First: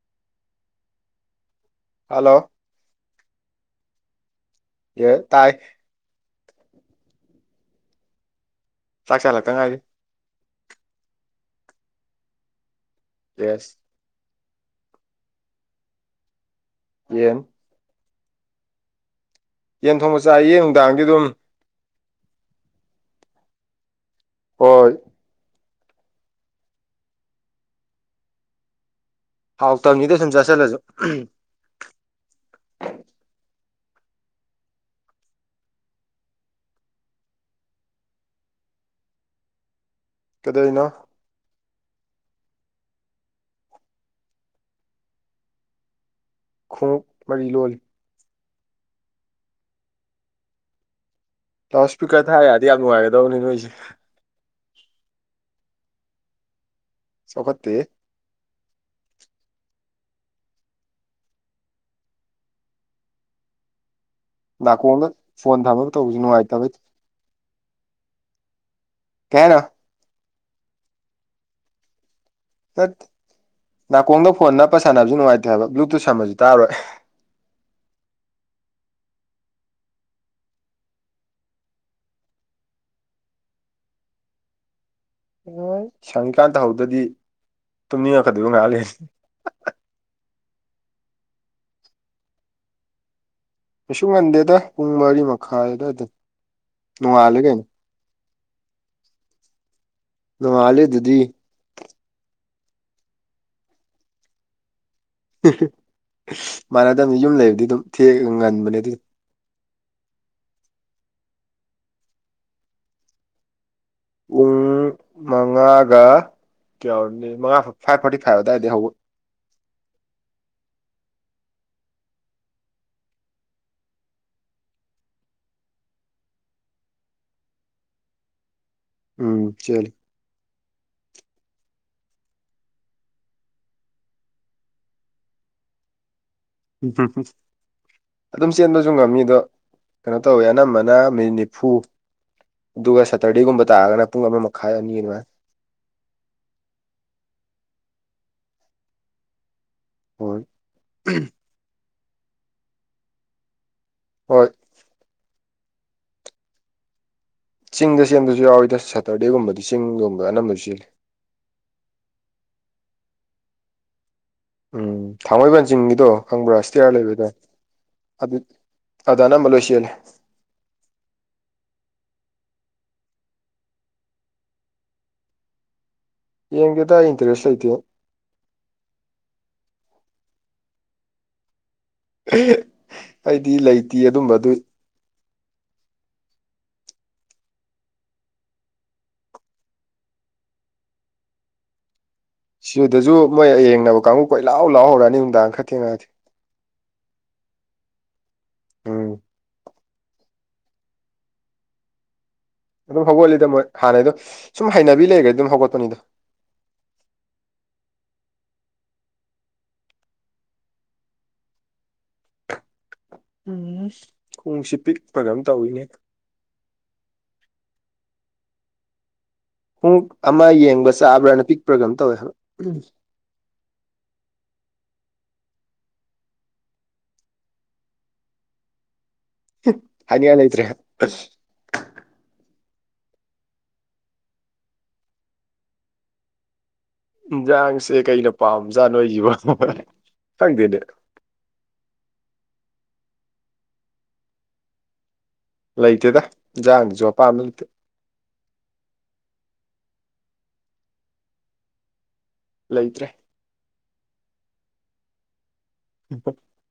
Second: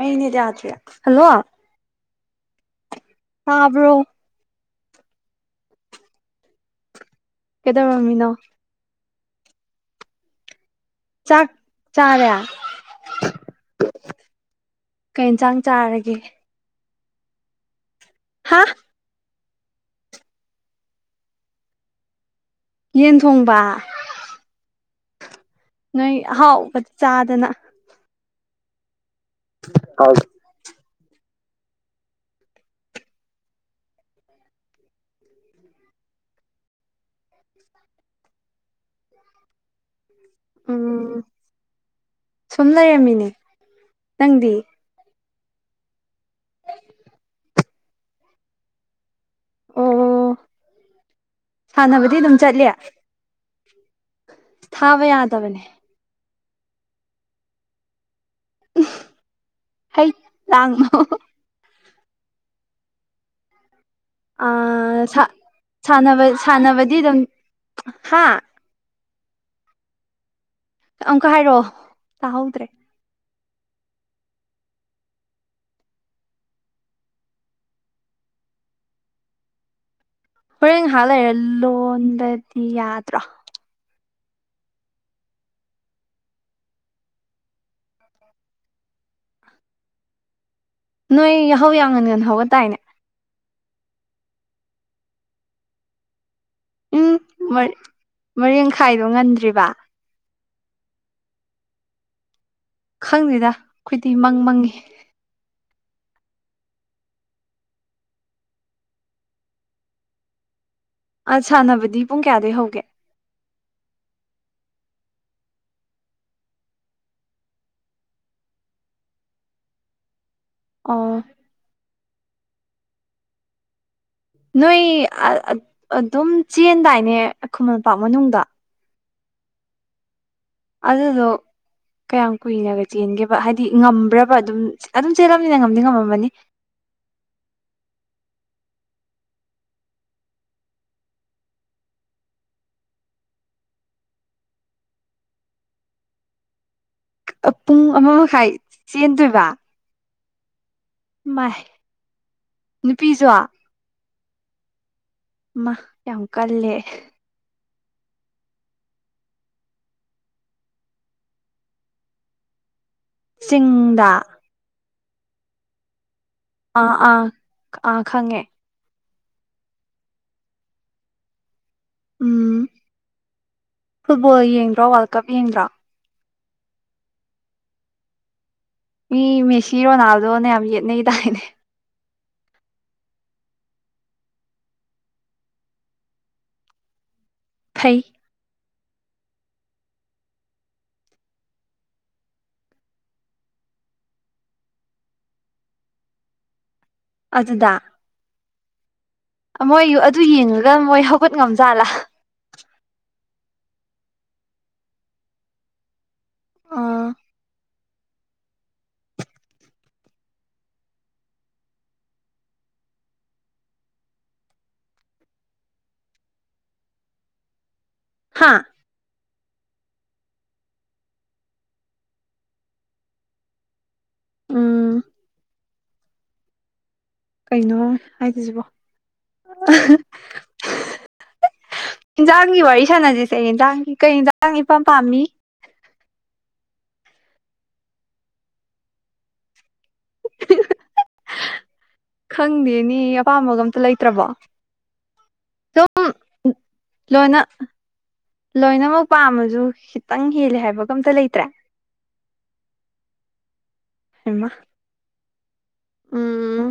ꯑꯩ ꯅꯦꯠ ꯌꯥꯗ꯭ꯔꯦ hello hello ꯇꯥꯕ꯭ꯔꯣ ꯌꯦ ꯇꯥꯏ ꯀꯦꯗꯧꯔꯝꯃꯤꯅꯣ ꯆꯥꯛ ꯆꯥ ꯂꯥꯛꯇ ꯉꯥꯏꯔꯤ ꯆꯥꯛ ꯆꯥꯔꯦ ꯌꯦꯁ ꯀꯩ ꯏꯟꯖꯥꯡ ꯆꯥꯔꯒꯦ ꯌꯦꯝ ꯍꯥ ꯌꯦꯟ ꯊꯣꯡꯕ ꯆꯥꯏꯌꯦ ꯅꯨꯡꯗꯥꯡꯗꯤ ꯗꯨꯝ ꯌꯦꯟ ꯊꯣꯡꯕꯥ ꯍꯣꯏ ꯅꯣꯏ ꯑꯍꯥꯎ ꯕꯠ ꯆꯥꯗꯅ ꯍꯥꯎꯇꯝꯅꯤꯗ ꯁꯨꯝ ꯆꯥꯁꯜꯂꯖꯨ [inaudible] ꯀꯩꯗꯧꯔꯤꯅꯣ ꯎꯝ ꯁꯨꯝ ꯂꯩꯔꯝꯃꯤꯅꯦ ꯅꯪꯗꯤ ꯈꯣꯡꯎꯞ ꯃꯔꯤ ꯂꯣꯜꯂꯤ ꯑꯣ ꯂꯥꯎꯠ ꯁꯥꯟꯅꯕꯗꯤ ꯏꯁꯄꯤꯀꯔ ꯑꯗꯨꯝ ꯊꯥ ꯆꯠꯂꯤ ꯌꯥꯔꯗꯤ ꯌꯥꯝ ꯅꯨꯡꯉꯥꯏꯒꯗꯕꯅꯦ ꯅꯣꯏꯖꯦ ꯊꯥꯕ ꯌꯥꯗꯕꯅꯦ ꯆꯥꯎꯈꯠꯇꯦꯍꯦ ꯎꯝ ꯍꯩꯠ ꯂꯥꯡꯅꯣ ꯑ ꯅꯥꯀꯣꯡꯗ ꯁꯥ ꯐꯣꯟ ꯊꯝꯃꯒ ꯇꯧꯕꯁꯨ ꯁꯥꯟꯅꯕ ꯅꯨꯡꯉꯥꯏꯇꯕꯩ ꯁꯥꯟꯅꯕꯗꯤ ꯗꯨꯝ ꯍꯥ ꯀꯩ ꯍꯥꯏꯅꯣ ꯑꯝꯀ ꯍꯥꯏꯔꯑꯣ ꯇꯥꯍꯧꯗ꯭ꯔꯦ ꯍꯠ ꯅꯥꯀꯣꯡꯗ ꯐꯣꯟ ꯅꯞꯄ ꯁꯥꯟꯅꯕꯖꯦ ꯅꯨꯡꯉꯥꯏꯇꯦ ꯍꯥꯏꯕ ꯕ꯭ꯂꯨꯇꯨꯠ ꯁꯝꯃꯖꯨ ꯇꯥꯔꯣꯏ ꯍꯣꯔꯦꯟ ꯉꯍꯥꯛ ꯂꯩꯔ ꯂꯣꯟꯗꯗꯤ ꯌꯥꯗ꯭ꯔꯣ ꯋꯣꯏ ꯁꯪꯉꯤꯀꯥꯟ ꯇꯍꯧꯗꯗꯤ ꯇꯨꯝꯅꯤꯡꯉꯛꯀꯗꯣꯏꯕ ꯉꯍꯥꯛ ꯂꯩꯔ ꯅꯣꯏ ꯌꯥꯍꯧ ꯌꯥꯝ ꯉꯟ ꯉꯟ ꯍꯧꯒꯠꯇꯥꯏꯅꯦ ꯀꯩꯁꯨ ꯉꯟꯗꯦꯗ ꯄꯨꯡ ꯃꯔꯤ ꯃꯈꯥꯏꯗ ꯑꯗꯥꯏꯗꯟ ꯎꯝ ꯃꯔ ꯃꯔꯤꯡꯈꯥꯏꯗꯣ ꯉꯟꯗ꯭ꯔꯤꯕꯥ ꯅꯣꯡꯉꯥꯜꯂꯤ ꯗꯨꯗꯤ ꯈꯪꯗꯦꯗꯥ ꯈꯣꯏꯗꯤ ꯃꯪ ꯃꯪꯉꯤ ꯑꯦꯍꯦ ꯃꯥꯟꯅꯗꯝꯅꯤ ꯌꯨꯝ ꯂꯩꯕꯗꯤ ꯗꯨꯝ ꯊꯦꯛꯑ ꯉꯟꯕꯅꯦ ꯗꯨ ꯑ ꯁꯥꯟꯅꯕꯗꯤ ꯄꯨꯡ ꯀꯌꯥꯗꯩ ꯍꯧꯒꯦ ꯄꯨꯡ ꯃꯉꯥꯒ ꯀꯌꯥ ꯑꯣꯏꯔꯝꯅꯤ ꯃꯉꯥ ꯐꯥꯏꯚ ꯐꯣꯔꯇꯤ ꯐꯥꯏꯚ ꯑꯗꯥꯏꯗ ꯍꯧꯕ ꯑꯣ ꯅꯣꯏ ꯑ ꯑ ꯑꯗꯨꯝ ꯆꯦꯟꯗꯥꯏꯅꯦ ꯈꯨꯃꯟ ꯂꯝꯄꯥꯛ ꯃꯅꯨꯡꯗ ꯎꯝ ꯆꯦꯜꯂꯤ ꯑꯗꯨꯗꯣ ꯀꯌꯥꯝ ꯀꯨꯏꯅꯒ ꯆꯦꯟꯒꯦꯕ ꯍꯥꯏꯗꯤ ꯉꯝꯕ꯭ꯔꯕ ꯑꯗꯨꯝ ꯑꯗꯨꯝ ꯆꯦꯜꯂꯕꯅꯤꯅ ꯉꯝꯗꯤ ꯉꯝꯃꯝꯃꯅꯤ ꯎꯝ ꯍꯝ ꯑꯗꯨꯝ ꯆꯦꯟꯕꯁꯨ ꯉꯝꯃꯤ ꯑꯗꯣ ꯀꯩꯅꯣ ꯇꯧꯋꯦ ꯑꯅꯝꯕꯅ ꯃꯤꯅꯤꯠ ꯅꯤꯐꯨ ꯑꯗꯨꯒ ꯁꯦꯇꯔꯗꯦꯒꯨꯝꯕ ꯇꯥꯔꯒꯅ ꯄꯨꯡ ꯑꯃ ꯃꯈꯥꯏ ꯑꯅꯤ ꯑꯗꯨꯃꯥꯏꯅ ꯑ ꯄꯨꯡ ꯑꯃ ꯃꯈꯥꯏ ꯆꯦꯟꯗꯣꯏꯕ ꯍꯣꯏ ꯃꯥꯏ ꯅꯨꯄꯤꯖꯣ ꯍꯣꯏ ꯃꯥ ꯌꯥꯝ ꯀꯜꯂꯦ ꯆꯤꯡꯗ ꯆꯦꯟꯕꯁꯨ ꯌꯥꯎꯋꯤꯗ ꯁꯇꯔꯗꯦꯒꯨꯝꯕꯗꯤ ꯆꯤꯡꯒꯨꯝꯕ ꯑꯅꯝꯕꯅ ꯆꯦꯜꯂꯤ ꯆꯤꯡꯗ ꯎꯝ ꯊꯥꯡꯃꯩꯕꯟ ꯆꯤꯡꯒꯤꯗꯣ ꯈꯪꯕ꯭ꯔꯥ ꯏꯁꯇꯤꯌꯥꯔ ꯑꯥ ꯂꯩꯕꯗ ꯑꯥ ꯑꯥ ꯑꯗꯨ ꯈꯪꯉꯦ ꯑꯗ ꯑꯅꯝꯕ ꯂꯣꯏ ꯆꯦꯜꯂꯤ ꯎꯝ ꯐꯨꯠꯕꯣꯜ ꯌꯦꯡꯗ꯭ꯔꯣ ꯋꯥꯔꯜ ꯀꯞ ꯌꯦꯡꯗ꯭ꯔꯣ ꯌꯦꯡꯗꯦꯗ ꯏꯟꯇꯔꯦꯁ ꯂꯩꯇꯦ ꯃꯤ ꯃꯦꯁꯤ ꯔꯣꯅꯥꯜꯗꯣꯅ ꯌꯥꯝ ꯌꯦꯠꯅꯩ ꯗꯥꯏꯅꯦ ꯑꯩꯗꯤ ꯂꯩꯇꯦ ꯑꯗꯨꯝꯕ ꯑꯗꯨ ꯐꯩ ꯁꯤꯗꯁꯨ ꯃꯣꯏ ꯑꯌꯦꯡꯅꯕ ꯀꯥꯡꯕꯨ ꯀꯣꯏ ꯂꯥꯎ ꯂꯥꯎꯍꯧꯔꯛꯑꯅꯤ ꯅꯨꯡꯗꯥꯡ ꯈꯔ ꯊꯦꯡꯉꯛꯑꯗꯤ ꯑꯗꯨꯗ ꯎꯝ ꯃꯣꯏ ꯑꯗꯨ ꯌꯦꯡꯉꯒ ꯃꯣꯏ ꯍꯧꯒꯠ ꯉꯝꯖꯥꯠꯂꯥ ꯑꯗꯨꯝ ꯍꯧꯒꯠꯂꯤꯗ ꯃꯣꯏ ꯍꯥꯟꯅꯩꯗꯣ ꯁꯨꯝ ꯍꯩꯅꯕꯤ ꯂꯩꯈꯒ꯭ꯔꯗꯤ ꯑꯗꯨꯝ ꯍꯧꯒꯠꯄꯅꯤꯗ ꯑꯥ ꯎꯝ ꯅꯨꯡꯁꯤꯠ ꯄꯤꯛꯄ꯭ꯔ ꯀꯩꯅꯣꯝ ꯇꯧꯋꯤꯅꯦ ꯍꯥꯥ ꯎꯝ ꯑꯃ ꯌꯦꯡꯕ ꯆꯥꯕ꯭ꯔꯥꯅ ꯄꯤꯛꯄ꯭ꯔ ꯀꯩꯅꯣꯝ ꯇꯧꯋꯦ ꯍꯥꯏꯕ ꯎꯝ ꯎꯝ ꯀꯩꯅꯣ ꯍꯥꯏꯗꯣꯏꯁꯤꯕꯣ ꯍꯥꯏꯅꯤꯉꯥꯏ ꯂꯩꯇ꯭ꯔꯦ ꯏꯟꯖꯥꯡꯒꯤ ꯋꯥꯔꯤ ꯁꯥꯟꯅꯖꯤꯁꯦ ꯌꯦꯟꯖꯥꯡꯒꯤ ꯀꯩ ꯏꯟꯁꯥꯡ ꯏꯄꯥꯝ ꯄꯥꯝꯃꯤ ꯏꯟꯖꯥꯡꯁꯦ ꯀꯩꯅ ꯄꯥꯝꯖꯥꯠꯅꯣ ꯑꯩꯖꯤꯕꯣ ꯈꯪꯗꯦꯅꯦ ꯈꯪꯗꯦꯅꯦꯌꯦ ꯑꯄꯥꯝꯕꯒ ꯑꯝꯇ ꯂꯩꯇ꯭ꯔꯕꯣ ꯁꯨꯝ ꯂꯩꯇꯦꯗ ꯏꯟꯖꯥꯡꯗꯖꯨ ꯂꯣꯏꯅ ꯑꯄꯥꯝꯕ ꯂꯩꯇꯦ ꯂꯣꯏꯅꯃꯛ ꯄꯥꯝꯃꯁꯨ ꯈꯤꯇꯪ ꯍꯦꯜꯂꯦ ꯍꯥꯏꯕꯀ ꯑꯝꯇ ꯂꯩꯇ꯭ꯔꯦ ꯂꯩꯇ꯭ꯔꯦ ꯍꯩꯃꯥ ꯎꯝ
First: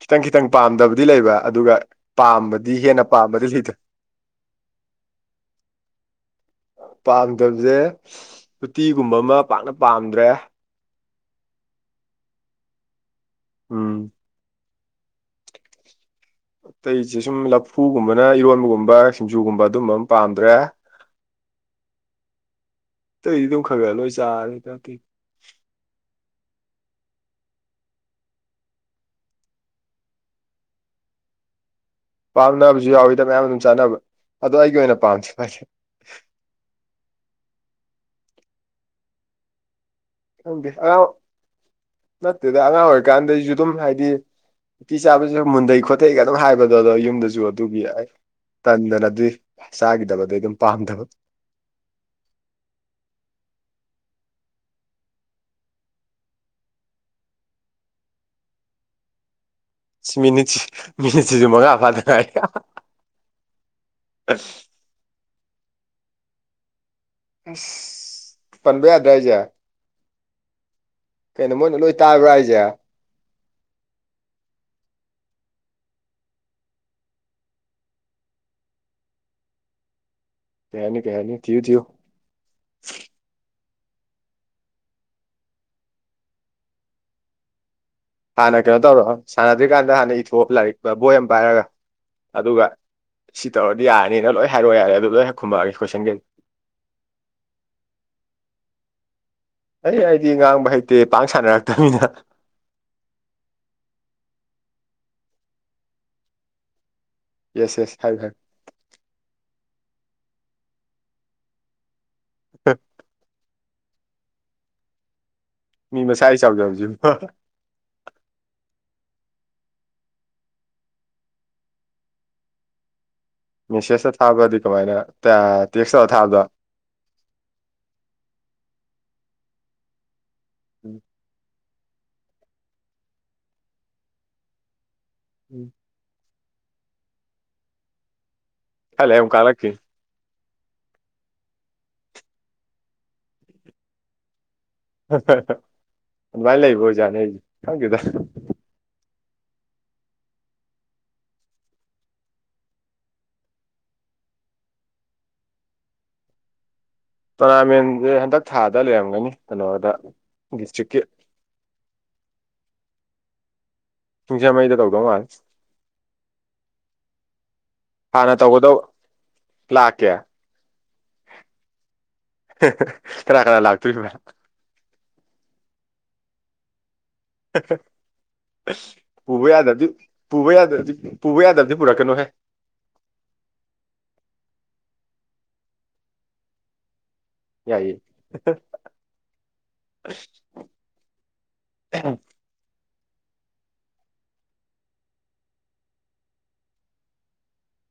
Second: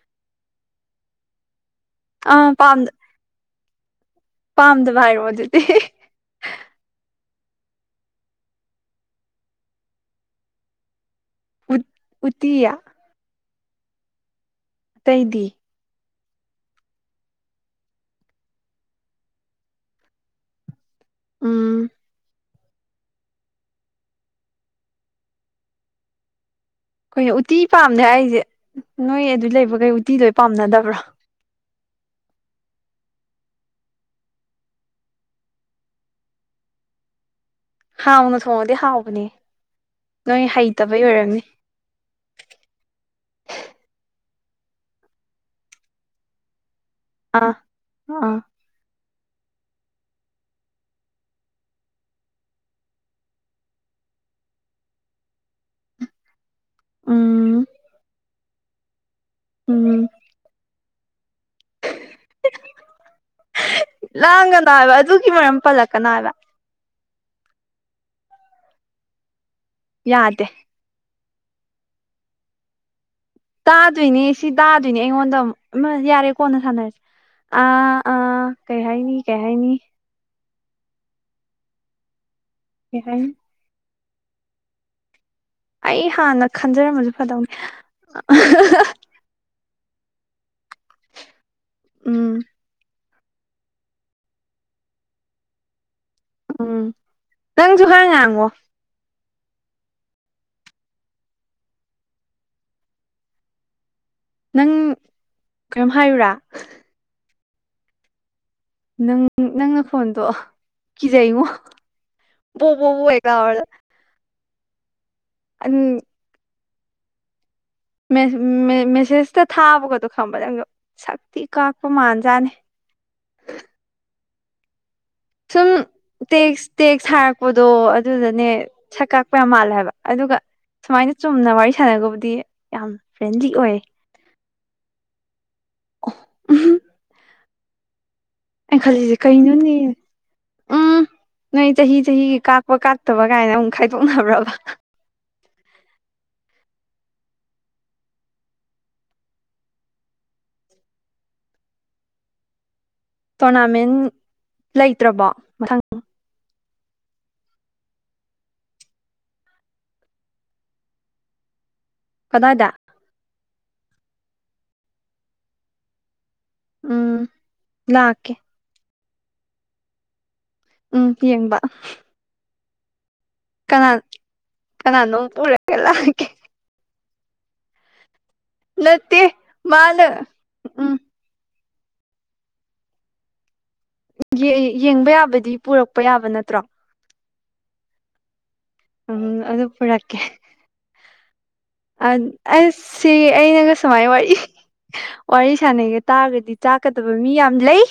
ꯈꯤꯇꯪ ꯈꯤꯇꯪ ꯄꯥꯝꯗꯕꯗꯤ ꯂꯩꯕ ꯑꯗꯨꯒ ꯑꯥ ꯄꯥꯝꯕꯗꯤ ꯄꯥꯝꯗ ꯍꯦꯟꯅ ꯄꯥꯝꯕꯗꯤ ꯂꯩꯇ ꯄꯥꯝꯗꯕ ꯍꯥꯏꯔꯛꯑꯣ ꯑꯗꯨꯗꯤ ꯄꯥꯝꯗꯕꯖꯦ ꯎꯇꯤꯒꯨꯝꯕ ꯑꯃ ꯄꯥꯛꯅ ꯄꯥꯝꯗ꯭ꯔꯦ ꯎꯠ ꯎꯇꯤ ꯎꯝ ꯑꯇꯩꯗꯤ ꯑꯇꯩꯁꯦ ꯁꯨꯝ ꯂꯐꯨꯒꯨꯝꯕꯅ ꯏꯔꯣꯟꯕꯒꯨꯝꯕ ꯁꯤꯡꯖꯨꯒꯨꯝꯕ ꯑꯗꯨꯒꯝꯕ ꯑꯝ ꯄꯥꯝꯗ꯭ꯔꯦ ꯎꯝ ꯑꯇꯩꯗꯤ ꯑꯗꯨꯝ ꯈꯔ ꯈꯔ ꯂꯣꯏ ꯆꯥꯔꯦ ꯅꯠꯇꯦ ꯀꯩꯅꯣ ꯎꯇꯤ ꯄꯥꯝꯗꯦ ꯍꯥꯏꯖꯦ ꯅꯣꯏ ꯑꯗꯨ ꯂꯩꯕꯒꯩ ꯎꯇꯤ ꯂꯣꯏ ꯄꯥꯝꯅꯗꯕ꯭ꯔꯣ ꯄꯥꯝꯅꯕꯖꯨ ꯌꯥꯎꯋꯤꯗ ꯃꯌꯥꯝ ꯑꯗꯨꯝ ꯆꯥꯅꯕ ꯑꯗꯣ ꯑꯩꯒꯤ ꯑꯣꯏꯅ ꯄꯥꯝꯗꯦ [unintelligible] ꯍꯥꯎꯅ ꯊꯣꯡꯉꯗꯤ ꯍꯥꯎꯕꯅꯦ ꯅꯣꯏ ꯈꯪꯗꯦ ꯍꯩꯇꯕꯩ ꯑꯉꯥꯡ ꯑꯣꯏꯔꯝꯅꯤ ꯅꯠꯇꯦꯗ ꯑꯉꯥꯡ ꯑꯣꯏꯔꯤꯀꯥꯟꯗꯩꯖꯨ ꯑꯗꯨꯝ ꯍꯥꯏꯗꯤ ꯎꯇꯤ ꯆꯥꯕꯖꯦ ꯃꯨꯟꯗꯩ ꯈꯣꯠꯊꯩꯒ ꯑꯗꯨꯝ ꯍꯥꯏꯕꯗꯣ ꯑꯗꯣ ꯌꯨꯝ ꯌꯨꯝꯗꯖꯨ ꯑꯥ ꯑꯗꯨꯒꯤ ꯑꯩ ꯑꯥ ꯇꯟꯗꯅ ꯑꯗꯨꯏ ꯆꯥꯒꯤꯗꯕꯗꯩ ꯗꯨꯝ ꯄꯥꯝꯗꯕ ꯎꯝ ꯎꯝ ꯃꯤꯅꯤꯠꯁ ꯃꯤꯅꯤꯠꯁꯤꯖꯨ ꯃꯉꯥ ꯐꯗ ꯉꯥꯏꯔꯤ ꯂꯥꯡꯒꯅꯣ ꯍꯥꯏꯕ ꯑꯗꯨꯒꯤ ꯃꯔꯝ ꯄꯜꯂꯛꯀꯅꯣ ꯍꯥꯏꯕ ꯑꯁ ꯄꯟꯕ ꯌꯥꯗ꯭ꯔꯣ ꯍꯥꯏꯖꯦ ꯌꯥꯗꯦ ꯀꯩꯅꯣ ꯃꯣꯏꯅ ꯂꯣꯏ ꯇꯥꯕ꯭ꯔꯥ ꯍꯥꯏꯖꯦ ꯇꯥꯗꯣꯏꯅꯦ ꯁꯤ ꯇꯥꯗꯣꯏꯅꯦ ꯑꯩꯉꯣꯟꯗ ꯃꯥ ꯌꯥꯔꯦ ꯀꯣꯟꯅ ꯁꯥꯟꯅꯔꯖꯦ ꯑꯥ ꯑꯥ ꯀꯩ ꯍꯥꯏꯅꯤ ꯀꯩ ꯍꯥꯏꯅꯤ ꯀꯩ ꯍꯥꯏꯅꯤ ꯀꯩ ꯍꯥꯏꯅꯤ ꯊꯤꯌꯨ ꯊꯤꯌꯨ ꯀꯩ ꯍꯥꯏꯅꯤ ꯑꯩ ꯍꯥꯟꯅ ꯈꯟꯖꯔꯝꯃꯖꯨ ꯐꯗꯧꯅꯤ ꯍꯥꯟꯅ ꯀꯩꯅꯣ ꯇꯧꯔꯣ ꯁꯥꯟꯅꯗ꯭ꯔꯤꯀꯥꯟꯗ ꯍꯥꯟꯅ ꯏꯊꯣꯛꯑꯣ ꯂꯥꯏꯔꯤꯛꯇ ꯕꯣꯏ ꯑꯝ ꯄꯥꯏꯔꯒ ꯎꯝ ꯑꯗꯨꯒ ꯁꯤ ꯇꯧꯔꯗꯤ ꯌꯥꯔꯅꯤꯅ ꯂꯣꯏ ꯍꯥꯏꯔꯛꯑꯣ ꯌꯥꯔꯦ ꯑꯗꯨ ꯂꯣꯏ ꯍꯦꯛ ꯈꯨꯝꯃꯛꯑꯒꯦ ꯀꯣꯏꯁꯟꯒꯩ ꯎꯝ ꯅꯪꯖꯨ ꯈꯔ ꯉꯥꯡꯉꯣ ꯍꯩ ꯑꯩꯗꯤ ꯉꯥꯡꯕ ꯍꯩꯇꯦ ꯄꯥꯡ ꯁꯥꯟꯅꯔꯛꯇꯝꯅꯤꯅ ꯅꯪ ꯀꯩꯅꯣꯝ ꯍꯥꯏꯌꯨꯔꯥ ꯌꯦꯁ ꯌꯦꯁ ꯍꯥꯏꯌꯨ ꯍꯥꯏꯌꯨ ꯅꯪ ꯅꯪ ꯅꯈꯣꯟꯗꯣ ꯀꯤꯖꯩꯉꯣ ꯕꯣ ꯕꯣ ꯕꯣ ꯍꯦꯛ ꯂꯥꯎꯔꯗ [unintelligible] ꯃꯁꯥꯏ ꯆꯥꯎꯖꯕꯖꯤꯕꯨ ꯍꯥ ꯃꯦ ꯃꯦ ꯃꯦꯁꯦꯁꯇ ꯊꯥꯕꯒꯗꯣ ꯈꯪꯕ ꯅꯪꯗꯣ ꯁꯛ ꯊꯤ ꯀꯥꯛꯄ ꯃꯥꯟꯖꯥꯠꯅꯦ ꯃꯦꯁꯦꯁꯇ ꯊꯥꯕꯗꯤ ꯀꯃꯥꯏꯅ ꯑꯦ ꯁꯨꯝ ꯇꯦꯛꯁ ꯇꯧꯔ ꯊꯥꯕꯗꯣ ꯇꯦꯛꯁ ꯇꯦꯛꯁ ꯊꯔꯛꯄꯗꯣ ꯑꯗꯨꯗꯅꯦ ꯁꯛ ꯀꯥꯛꯄ ꯌꯥꯝ ꯃꯥꯜꯂꯦ ꯍꯥꯏꯕ ꯑꯗꯨꯒ ꯁꯨꯃꯥꯏꯅ ꯆꯨꯝꯅ ꯋꯥꯔꯤ ꯁꯥꯟꯅꯒꯕꯨꯗꯤ ꯌꯥꯝ ꯐ꯭ꯔꯦꯟꯂꯤ ꯑꯣꯏ [inaudible] ꯎꯝꯍꯨꯝ ꯑꯩꯅ ꯈꯔ ꯈꯜꯂꯤꯖꯦ ꯂꯩꯔ ꯑꯃꯨꯛ ꯀꯩꯅꯣꯅꯦ ꯀꯥꯜꯂꯛꯈꯤꯅꯤ ꯎꯝ ꯅꯣꯏ ꯆꯍꯤ ꯆꯍꯤꯒꯤ ꯀꯥꯛꯄ ꯀꯥꯛꯇꯕ ꯀꯥꯏꯅ ꯑꯃꯨꯛ ꯈꯥꯏꯗꯣꯛꯅꯕ꯭ꯔꯥꯕ ꯍꯥꯍꯥ ꯑꯗꯨꯃꯥꯏꯅ ꯂꯩꯕ ꯑꯣꯖꯥꯠꯅꯦ ꯑꯩꯖꯦ ꯈꯪꯗꯦꯗ ꯇꯣꯔꯅꯥꯃꯦꯟ ꯂꯩꯇ꯭ꯔꯕꯣ ꯃꯊꯪ ꯇꯣꯔꯅꯥꯃꯦꯟꯖꯦ ꯍꯟꯗꯛ ꯊꯥꯗ ꯂꯩꯔꯝꯒꯅꯤ ꯀꯩꯅꯣꯗ ꯗꯤꯁꯇ꯭ꯔꯤꯛꯀꯤ ꯀꯗꯥꯏꯗ ꯁꯤꯡꯖꯃꯩꯗ ꯇꯧꯗꯧ ꯃꯥꯜꯂꯦ ꯎꯝ ꯂꯥꯛꯀꯦ ꯍꯥꯟꯅ ꯇꯧꯒꯗꯧ ꯂꯥꯛꯀꯦ ꯎꯝ ꯌꯦꯡꯕ ꯍꯥꯍꯥ ꯀꯅꯥ ꯀꯅꯥ ꯂꯥꯛꯇꯣꯏꯅꯣꯅꯦ ꯀꯅꯥꯅꯣꯝ ꯄꯨꯔꯒ ꯂꯥꯛꯀꯦ ꯍꯥꯍꯥ ꯅꯠꯇꯦ ꯄꯨꯕ ꯌꯥꯗꯕꯗꯤ ꯃꯥꯅ ꯄꯨꯕ ꯌꯥꯗꯕꯗꯤ ꯎꯝ ꯄꯨꯕ ꯌꯥꯗꯕꯗꯤ ꯄꯨꯔꯛꯀꯅꯨꯍꯦ ꯌꯦ ꯌꯦꯡꯕ ꯌꯥꯕꯗꯤ ꯄꯨꯔꯛꯄ ꯌꯥꯕ ꯅꯠꯇ꯭ꯔꯣ ꯌꯥꯏꯌꯦ ꯎꯝ ꯑꯗꯨ ꯄꯨꯔꯛꯀꯦ ꯑꯗ ꯑꯁ ꯁꯤ ꯑꯩꯅꯒ ꯁꯨꯃꯥꯏ ꯋꯥꯔꯤ ꯋꯥꯔꯤ ꯁꯥꯟꯅꯩꯒ ꯇꯥꯔꯒꯗꯤ ꯆꯥꯛꯀꯗꯕ ꯃꯤ ꯌꯥꯝ ꯂꯩ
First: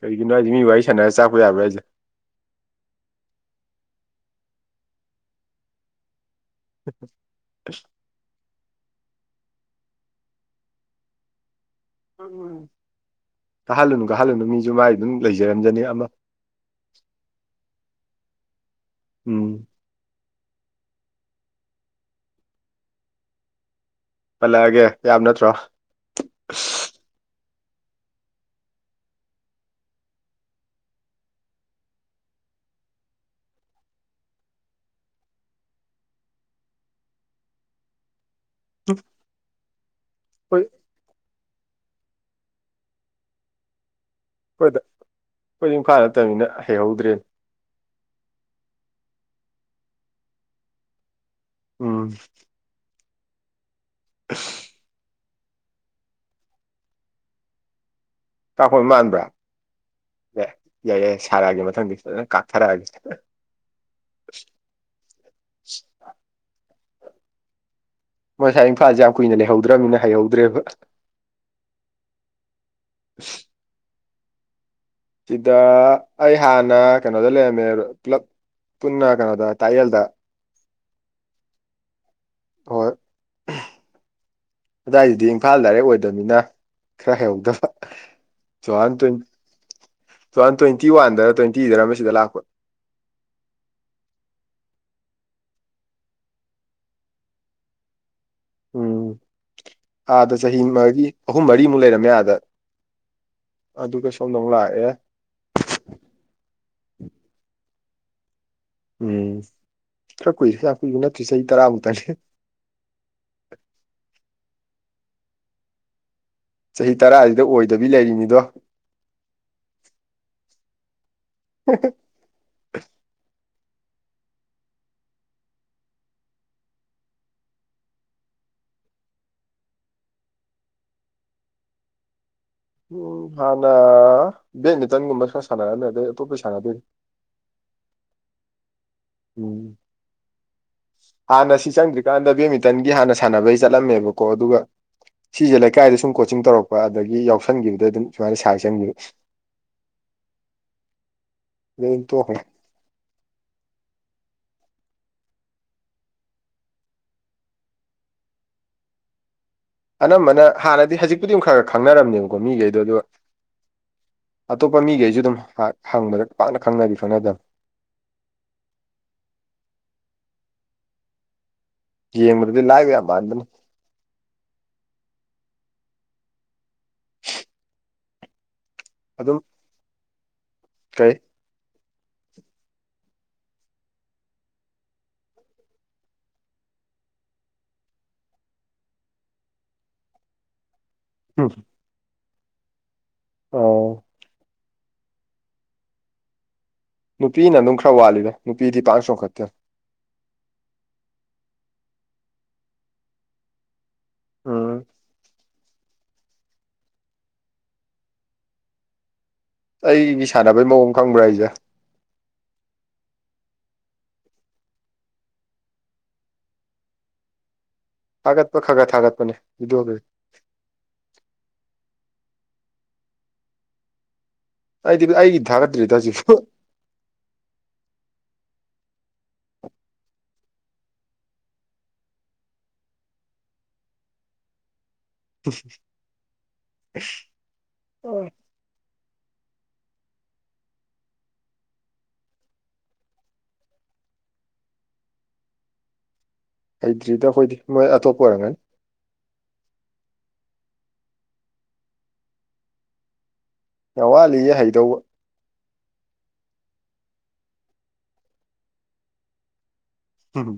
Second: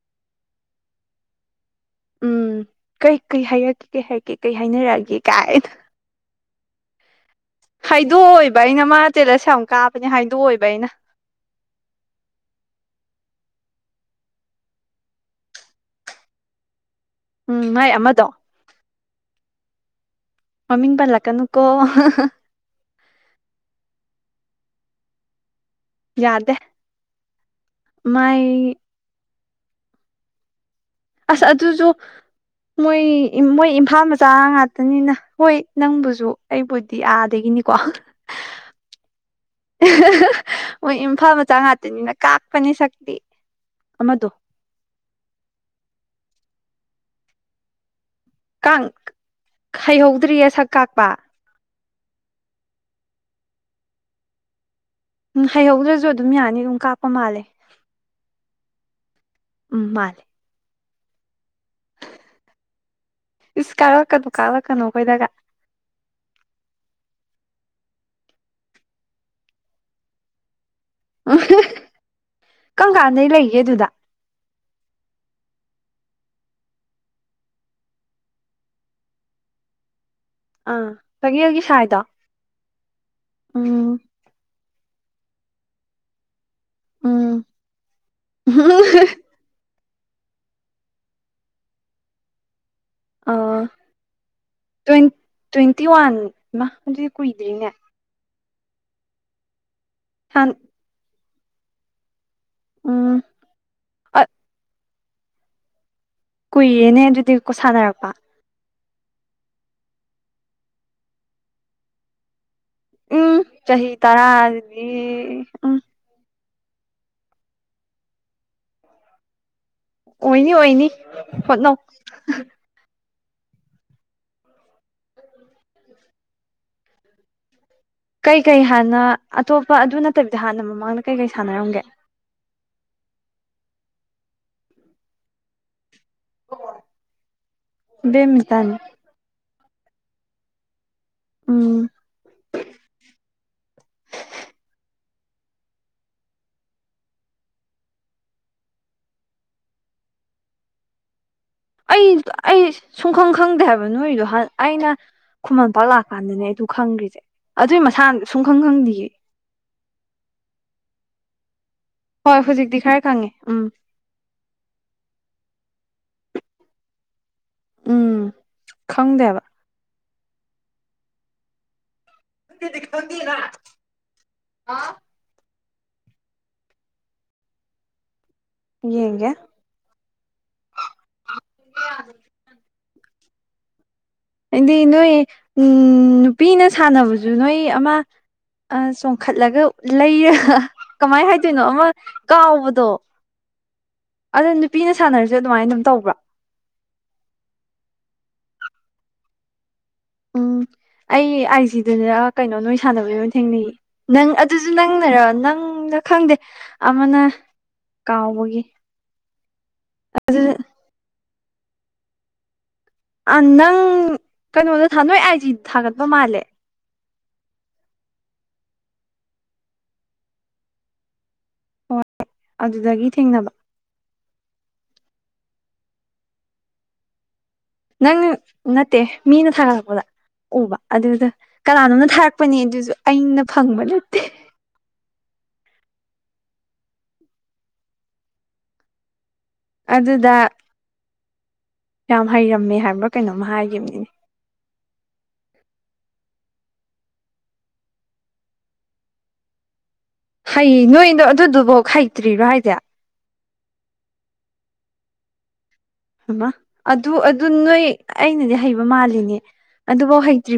ꯀꯩꯒꯤꯅꯣ ꯍꯥꯏꯖꯦ ꯃꯤ ꯋꯥꯔꯤ ꯁꯥꯟꯅꯔꯒ ꯆꯥꯛꯄ ꯌꯥꯕ꯭ꯔꯥ ꯍꯥꯏꯖꯦ ꯎꯝ ꯀꯩ ꯀꯩ ꯍꯥꯏꯔꯛꯀꯦ ꯀꯩ ꯍꯥꯏꯔꯛꯀꯦ ꯀꯩ ꯍꯥꯏꯅꯔꯛꯑꯒꯦ ꯀꯥꯏꯅ ꯎꯝ [inaudible] ꯍꯥꯏꯗꯣꯛꯑꯣꯏꯕ ꯑꯩꯅ ꯃꯥ ꯖꯦꯜꯂꯁ ꯌꯥꯝ ꯀꯥꯕꯅꯦ ꯍꯥꯏꯗꯣꯛꯑꯣꯏꯕ ꯑꯩꯅ ꯎ ꯎ ꯀꯥꯍꯜꯂꯨꯅꯨ ꯀꯥꯍꯜꯂꯨꯅꯨ ꯃꯤꯁꯨ ꯃꯥꯏ ꯑꯗꯨꯝ ꯂꯩꯖꯔꯝꯖꯅꯤ ꯑꯃ ꯎꯝ ꯃꯥꯏ ꯑꯃꯗꯣ ꯎꯝ ꯃꯃꯤꯡ ꯄꯜꯂꯛ ꯀꯅꯨꯀꯣ ꯄꯜꯂꯛꯑꯒꯦ ꯌꯥꯕ ꯅꯠꯇ꯭ꯔꯣ ꯌꯥꯗꯦ ꯃꯥꯏ ꯑꯁ ꯑꯗꯨꯁꯨ ꯃꯣꯏ ꯃꯣꯏ ꯏꯝꯐꯥꯜ ꯃꯆꯥ ꯉꯥꯛꯇꯅꯤꯅ ꯍꯣꯏ ꯅꯪꯕꯨꯁꯨ ꯑꯩꯕꯨꯗꯤ ꯑꯥꯗꯒꯤꯅꯤꯀꯣ ꯎꯝ [inaudible] ꯍ [inaudible] ꯍꯣꯏ ꯍꯣꯏ ꯏꯝꯐꯥꯜ ꯃꯆꯥ ꯉꯥꯛꯇꯅꯤꯅ ꯀꯥꯛꯄꯅꯤ ꯁꯛꯇꯤ ꯑꯃꯗꯣ ꯑꯩꯈꯣꯏꯗ ꯑꯩꯈꯣꯏꯗꯤ ꯏꯝꯐꯥꯜ ꯅꯠꯇꯃꯤꯅ ꯍꯩꯍꯧꯗ꯭ꯔꯦꯅꯦ ꯀꯥꯡ ꯍꯩꯍꯧꯗ꯭ꯔꯤꯌꯦ ꯁꯛ ꯀꯥꯛꯄ ꯎꯝ ꯑꯁ ꯎꯝ ꯍꯩꯍꯧꯗ꯭ꯔꯁꯨ ꯑꯗꯨꯝ ꯌꯥꯅꯤ ꯑꯗꯨꯝ ꯀꯥꯞꯄ ꯃꯥꯜꯂꯦ ꯇꯥꯈꯣꯏ ꯃꯥꯟꯕ꯭ꯔꯥ ꯎꯝ ꯃꯥꯅꯤ ꯌꯥ ꯌꯥꯏ ꯌꯥꯏ ꯁꯥꯔꯛꯑꯒꯦ ꯃꯊꯪꯗꯤ ꯐꯖꯅ ꯀꯥꯞꯊꯔꯛꯑꯒꯦ ꯏꯁ ꯀꯥꯔꯛꯀꯅꯨ ꯀꯥꯂꯛꯀꯅꯨ ꯑꯩꯈꯣꯏꯗꯒ ꯃꯣꯏꯁꯥꯏ ꯏꯝꯐꯥꯜꯁꯦ ꯌꯥꯝ ꯀꯨꯏꯅ ꯂꯩꯍꯧꯗ꯭ꯔꯕꯅꯤꯅ ꯍꯩꯍꯧꯗ꯭ꯔꯦꯕ ꯀꯪ ꯀꯥꯟꯗꯩ ꯂꯩꯒꯦ ꯑꯗꯨꯗ ꯁꯤꯗ ꯑꯩ ꯍꯥꯟꯅ ꯀꯩꯅꯣꯗ ꯂꯩꯔꯝꯃꯦ ꯄꯨꯂꯞ ꯄꯨꯟꯅ ꯀꯩꯅꯣꯗ ꯇꯥꯛꯌꯦꯜꯗ ꯑꯥ ꯇꯛꯌꯦꯜꯒꯤ ꯁꯥꯏꯗꯣ ꯎꯝ ꯑꯗꯥꯏꯗꯗꯤ ꯏꯝꯐꯥꯜ ꯗꯥꯏꯔꯦꯛ ꯑꯣꯏꯗꯕꯅꯤꯅ ꯈꯔ ꯎꯝ ꯍꯩꯍꯧꯗꯕ ꯇꯨꯍꯥꯟ ꯇꯣꯏ ꯇꯨꯍꯥꯟ ꯇ꯭ꯋꯦꯟꯇꯤ ꯋꯥꯟꯗꯔ ꯇ꯭ꯋꯦꯟꯇꯤꯗꯔ ꯑꯃ ꯁꯤꯗ ꯂꯥꯛꯄ ꯑꯥ ꯇꯣꯏꯟ ꯇ꯭ꯋꯦꯟꯇꯤ ꯋꯥꯟ ꯃꯥ ꯑꯗꯨꯗꯤ ꯀꯨꯏꯗ꯭ꯔꯤꯅꯦ ꯎꯝ ꯑꯥꯗ ꯍꯥꯟ ꯆꯍꯤ ꯃꯔꯤ ꯑꯍꯨꯝ ꯃꯔꯤꯃꯨꯛ ꯂꯩꯔꯝꯃꯦ ꯑꯥꯗ ꯎꯝ ꯑꯗꯨꯒ ꯑꯠ ꯁꯣꯝꯗꯃꯨꯛ ꯂꯥꯛꯑꯦ ꯀꯨꯏꯔꯦꯅꯦ ꯑꯗꯨꯗꯤ ꯀꯣ ꯁꯥꯟꯅꯔꯛꯄ ꯎꯝ ꯈꯔ ꯀꯨꯏꯔꯦ ꯌꯥꯝ ꯀꯨꯏꯕ ꯅꯠꯇ꯭ꯔꯤ ꯆꯍꯤ ꯇꯔꯥꯃꯨꯛꯇꯥꯅꯤ ꯎꯝ ꯆꯍꯤ ꯇꯔꯥ ꯑꯗꯨꯗꯤ ꯎꯝ ꯆꯍꯤ ꯇꯔꯥꯁꯤꯗ ꯑꯣꯏꯗꯕꯤ ꯂꯩꯔꯤꯅꯤꯗꯣ ꯑꯣꯏꯅꯤ ꯑꯣꯏꯅꯤ ꯍꯣꯠꯅꯧ ꯀꯩꯀꯩ ꯍꯥꯟꯅ ꯑꯇꯣꯞꯄ ꯑꯗꯨ ꯅꯠꯇꯕꯤꯗ ꯍꯥꯟꯅ ꯃꯃꯥꯡꯗ ꯀꯩꯀꯩ ꯁꯥꯟꯅꯔꯝꯒꯦ ꯎꯝ ꯍꯥꯟꯅ ꯕꯦꯠꯃꯤꯟꯇꯟꯒꯨꯝꯕ ꯈꯔ ꯁꯥꯟꯅꯔꯝꯃꯦ ꯑꯗꯩ ꯑꯇꯣꯞꯄꯩ ꯁꯥꯟꯅꯗꯦꯗ ꯕꯦꯠꯃꯤꯟꯇꯟ ꯎꯝ ꯍꯥꯟꯅ ꯁꯤ ꯎꯝ ꯆꯪꯗ꯭ꯔꯤꯀꯥꯟꯗ ꯕꯦꯠꯃꯤꯟꯇꯟꯒꯤ ꯍꯥꯟꯅ ꯁꯥꯟꯅꯕꯩ ꯆꯠꯂꯝꯃꯦꯕꯀꯣ ꯑꯗꯨꯒ ꯁꯤꯁꯦ ꯂꯩꯀꯥꯏꯗ ꯁꯨꯝ ꯀꯣꯆꯤꯡ ꯇꯧꯔꯛꯄ ꯑꯗꯒꯤ ꯌꯥꯎꯁꯟꯈꯤꯕꯗꯩ ꯑꯗꯨꯝ ꯁꯨꯃꯥꯏꯅ ꯁꯥꯏ ꯆꯪꯈꯤꯕ [inaudible] ꯑꯗꯩ ꯑꯗꯨꯝ ꯑꯩ ꯇꯣꯛꯈ꯭ꯔꯦ ꯑꯩ ꯁꯨꯡꯈꯪ ꯈꯪꯗꯦ ꯍꯥꯏꯕ ꯅꯣꯏꯗꯣ ꯑꯩꯅ ꯈꯨꯃꯟꯂꯝꯄꯥꯛ ꯂꯥꯛꯀꯥꯟꯗꯅꯦ ꯑꯩꯗꯨ ꯈꯪꯈ꯭ꯔꯤꯁꯦ ꯑꯗꯨꯏ ꯃꯁꯥꯅ ꯁꯨꯡ ꯈꯪ ꯈꯪꯗꯤꯌꯦ ꯑꯅꯝꯕꯅ ꯍꯥꯟꯅꯗꯤ ꯍꯧꯖꯤꯛꯄꯨꯗꯤ ꯑꯃꯛ ꯈꯔ ꯈꯔ ꯈꯪꯅꯔꯝꯅꯦꯕꯀꯣ ꯍꯣꯏ ꯍꯧꯖꯤꯛꯇꯤ ꯃꯤꯈꯩꯗꯣ ꯈꯔ ꯑꯗꯨꯒ ꯈꯪꯉꯦ ꯎꯝ ꯑꯇꯣꯞꯄ ꯃꯤꯒꯩꯖꯨ ꯗꯨꯝ ꯄꯥꯛ ꯍꯪꯕꯗ ꯄꯥꯛꯅ ꯈꯪꯅꯗꯤ ꯈꯪꯅꯗꯝꯅꯤ ꯎꯝ ꯈꯪꯗꯦ ꯍꯥꯏꯕ ꯌꯦꯡꯕꯗꯗꯤ ꯂꯥꯏꯕ ꯌꯥꯝ ꯃꯥꯟꯕꯅꯤ ꯍꯥ ꯌꯦꯡꯒꯦ ꯑꯗꯨꯝ ꯀꯩ ꯍꯥꯏꯗꯤ ꯅꯣꯏ ꯎꯝ ꯅꯨꯄꯤꯅ ꯁꯥꯟꯅꯕꯖꯨ ꯅꯣꯏ ꯑꯃ ꯑ ꯆꯣꯡꯈꯠꯂꯒ ꯂꯩꯔꯒ ꯀꯃꯥꯏ ꯍꯥꯏꯗꯣꯏꯅꯣ ꯑꯃ ꯀꯥꯎꯕꯗꯣ ꯑꯥꯎ ꯗꯣ ꯅꯨꯄꯤꯅ ꯁꯥꯟꯅꯔꯖꯨ ꯑꯗꯨꯃꯥꯏꯟ ꯑꯗꯨꯝ ꯇꯧꯕ꯭ꯔ ꯅꯨꯄꯤꯅ ꯑꯅꯨꯝ ꯈꯔ ꯋꯥꯠꯂꯤꯗ ꯅꯨꯄꯤꯗꯤ ꯄꯥꯡ ꯆꯣꯡꯈꯠꯇꯦ ꯎꯝ ꯑꯩ ꯑꯥꯏ ꯁꯤꯗꯅꯔ ꯀꯩꯅꯣ ꯅꯣꯏ ꯁꯥꯟꯅꯕꯗꯣ ꯊꯦꯡꯅꯩꯌꯦ ꯅꯪ ꯑꯗꯨꯖꯨ ꯎꯝ ꯅꯪꯅꯔ ꯅꯪꯂ ꯈꯪꯗꯦ ꯑꯃꯅ ꯀꯥꯎꯕꯒꯤ ꯑꯩꯒꯤ ꯑꯗꯨ ꯁꯥꯟꯅꯕꯩ ꯃꯑꯣꯡ ꯈꯪꯕ꯭ꯔ ꯍꯥꯏꯖꯦ ꯑꯥ ꯅꯪ ꯀꯩꯅꯣꯗ ꯊꯥ ꯅꯣꯏ ꯑꯥꯏꯖꯤꯗ ꯊꯥꯒꯠꯄ ꯃꯥꯜꯂꯦ ꯊꯥꯒꯠꯄ ꯈꯒ ꯊꯥꯒꯠꯄꯅꯦ ꯚꯤꯗ꯭ꯌꯣꯗꯣ ꯍꯣꯏ ꯑꯗꯨꯗꯒꯤ ꯊꯦꯡꯅꯕ ꯑꯩꯗꯤ ꯑꯩꯒꯤ ꯊꯥꯒꯠꯇ꯭ꯔꯤꯗ ꯍꯧꯖꯤꯛꯁꯨ ꯅꯪ ꯅꯠꯇꯦ ꯃꯤꯅ ꯊꯥꯒꯠꯂꯛꯄꯗ ꯎꯕ ꯑꯗꯨꯗ ꯀꯅꯥꯅꯣꯝꯅ ꯊꯥꯔꯛꯄꯅꯤ ꯑꯗꯨꯖꯨ ꯑꯩꯅ ꯐꯪꯕ ꯅꯠꯇꯦ [unintelligible] ꯑꯣ ꯑꯗꯨꯗꯥ ꯌꯥꯝ ꯍꯩꯔꯝꯃꯦ ꯍꯥꯏꯕ ꯀꯩꯅꯣꯝ ꯍꯥꯏꯒꯤꯝꯅꯤꯅꯦ ꯍꯩꯇ꯭ꯔꯤꯗ ꯑꯈꯣꯏꯗꯤ ꯃꯣꯏ ꯑꯇꯣꯞꯄ ꯑꯣꯏꯔꯝꯒꯅꯤ ꯍꯩꯌꯦ ꯅꯣꯏꯗꯣ ꯑꯗꯨꯗꯨꯕꯣꯛ ꯍꯩꯇ꯭ꯔꯤꯔ ꯍꯥꯏꯖꯦ ꯌꯥꯝ ꯋꯥꯠꯂꯤꯌꯦ ꯍꯩꯗꯧꯕ ꯍꯩꯃꯥ ꯑꯗꯨ ꯑꯗꯨ ꯅꯣꯏ ꯑꯩꯅꯗꯤ ꯍꯩꯕ ꯃꯥꯜꯂꯤꯅꯦ ꯑꯗꯨꯕꯣꯛ ꯍꯩꯇ꯭ꯔꯤ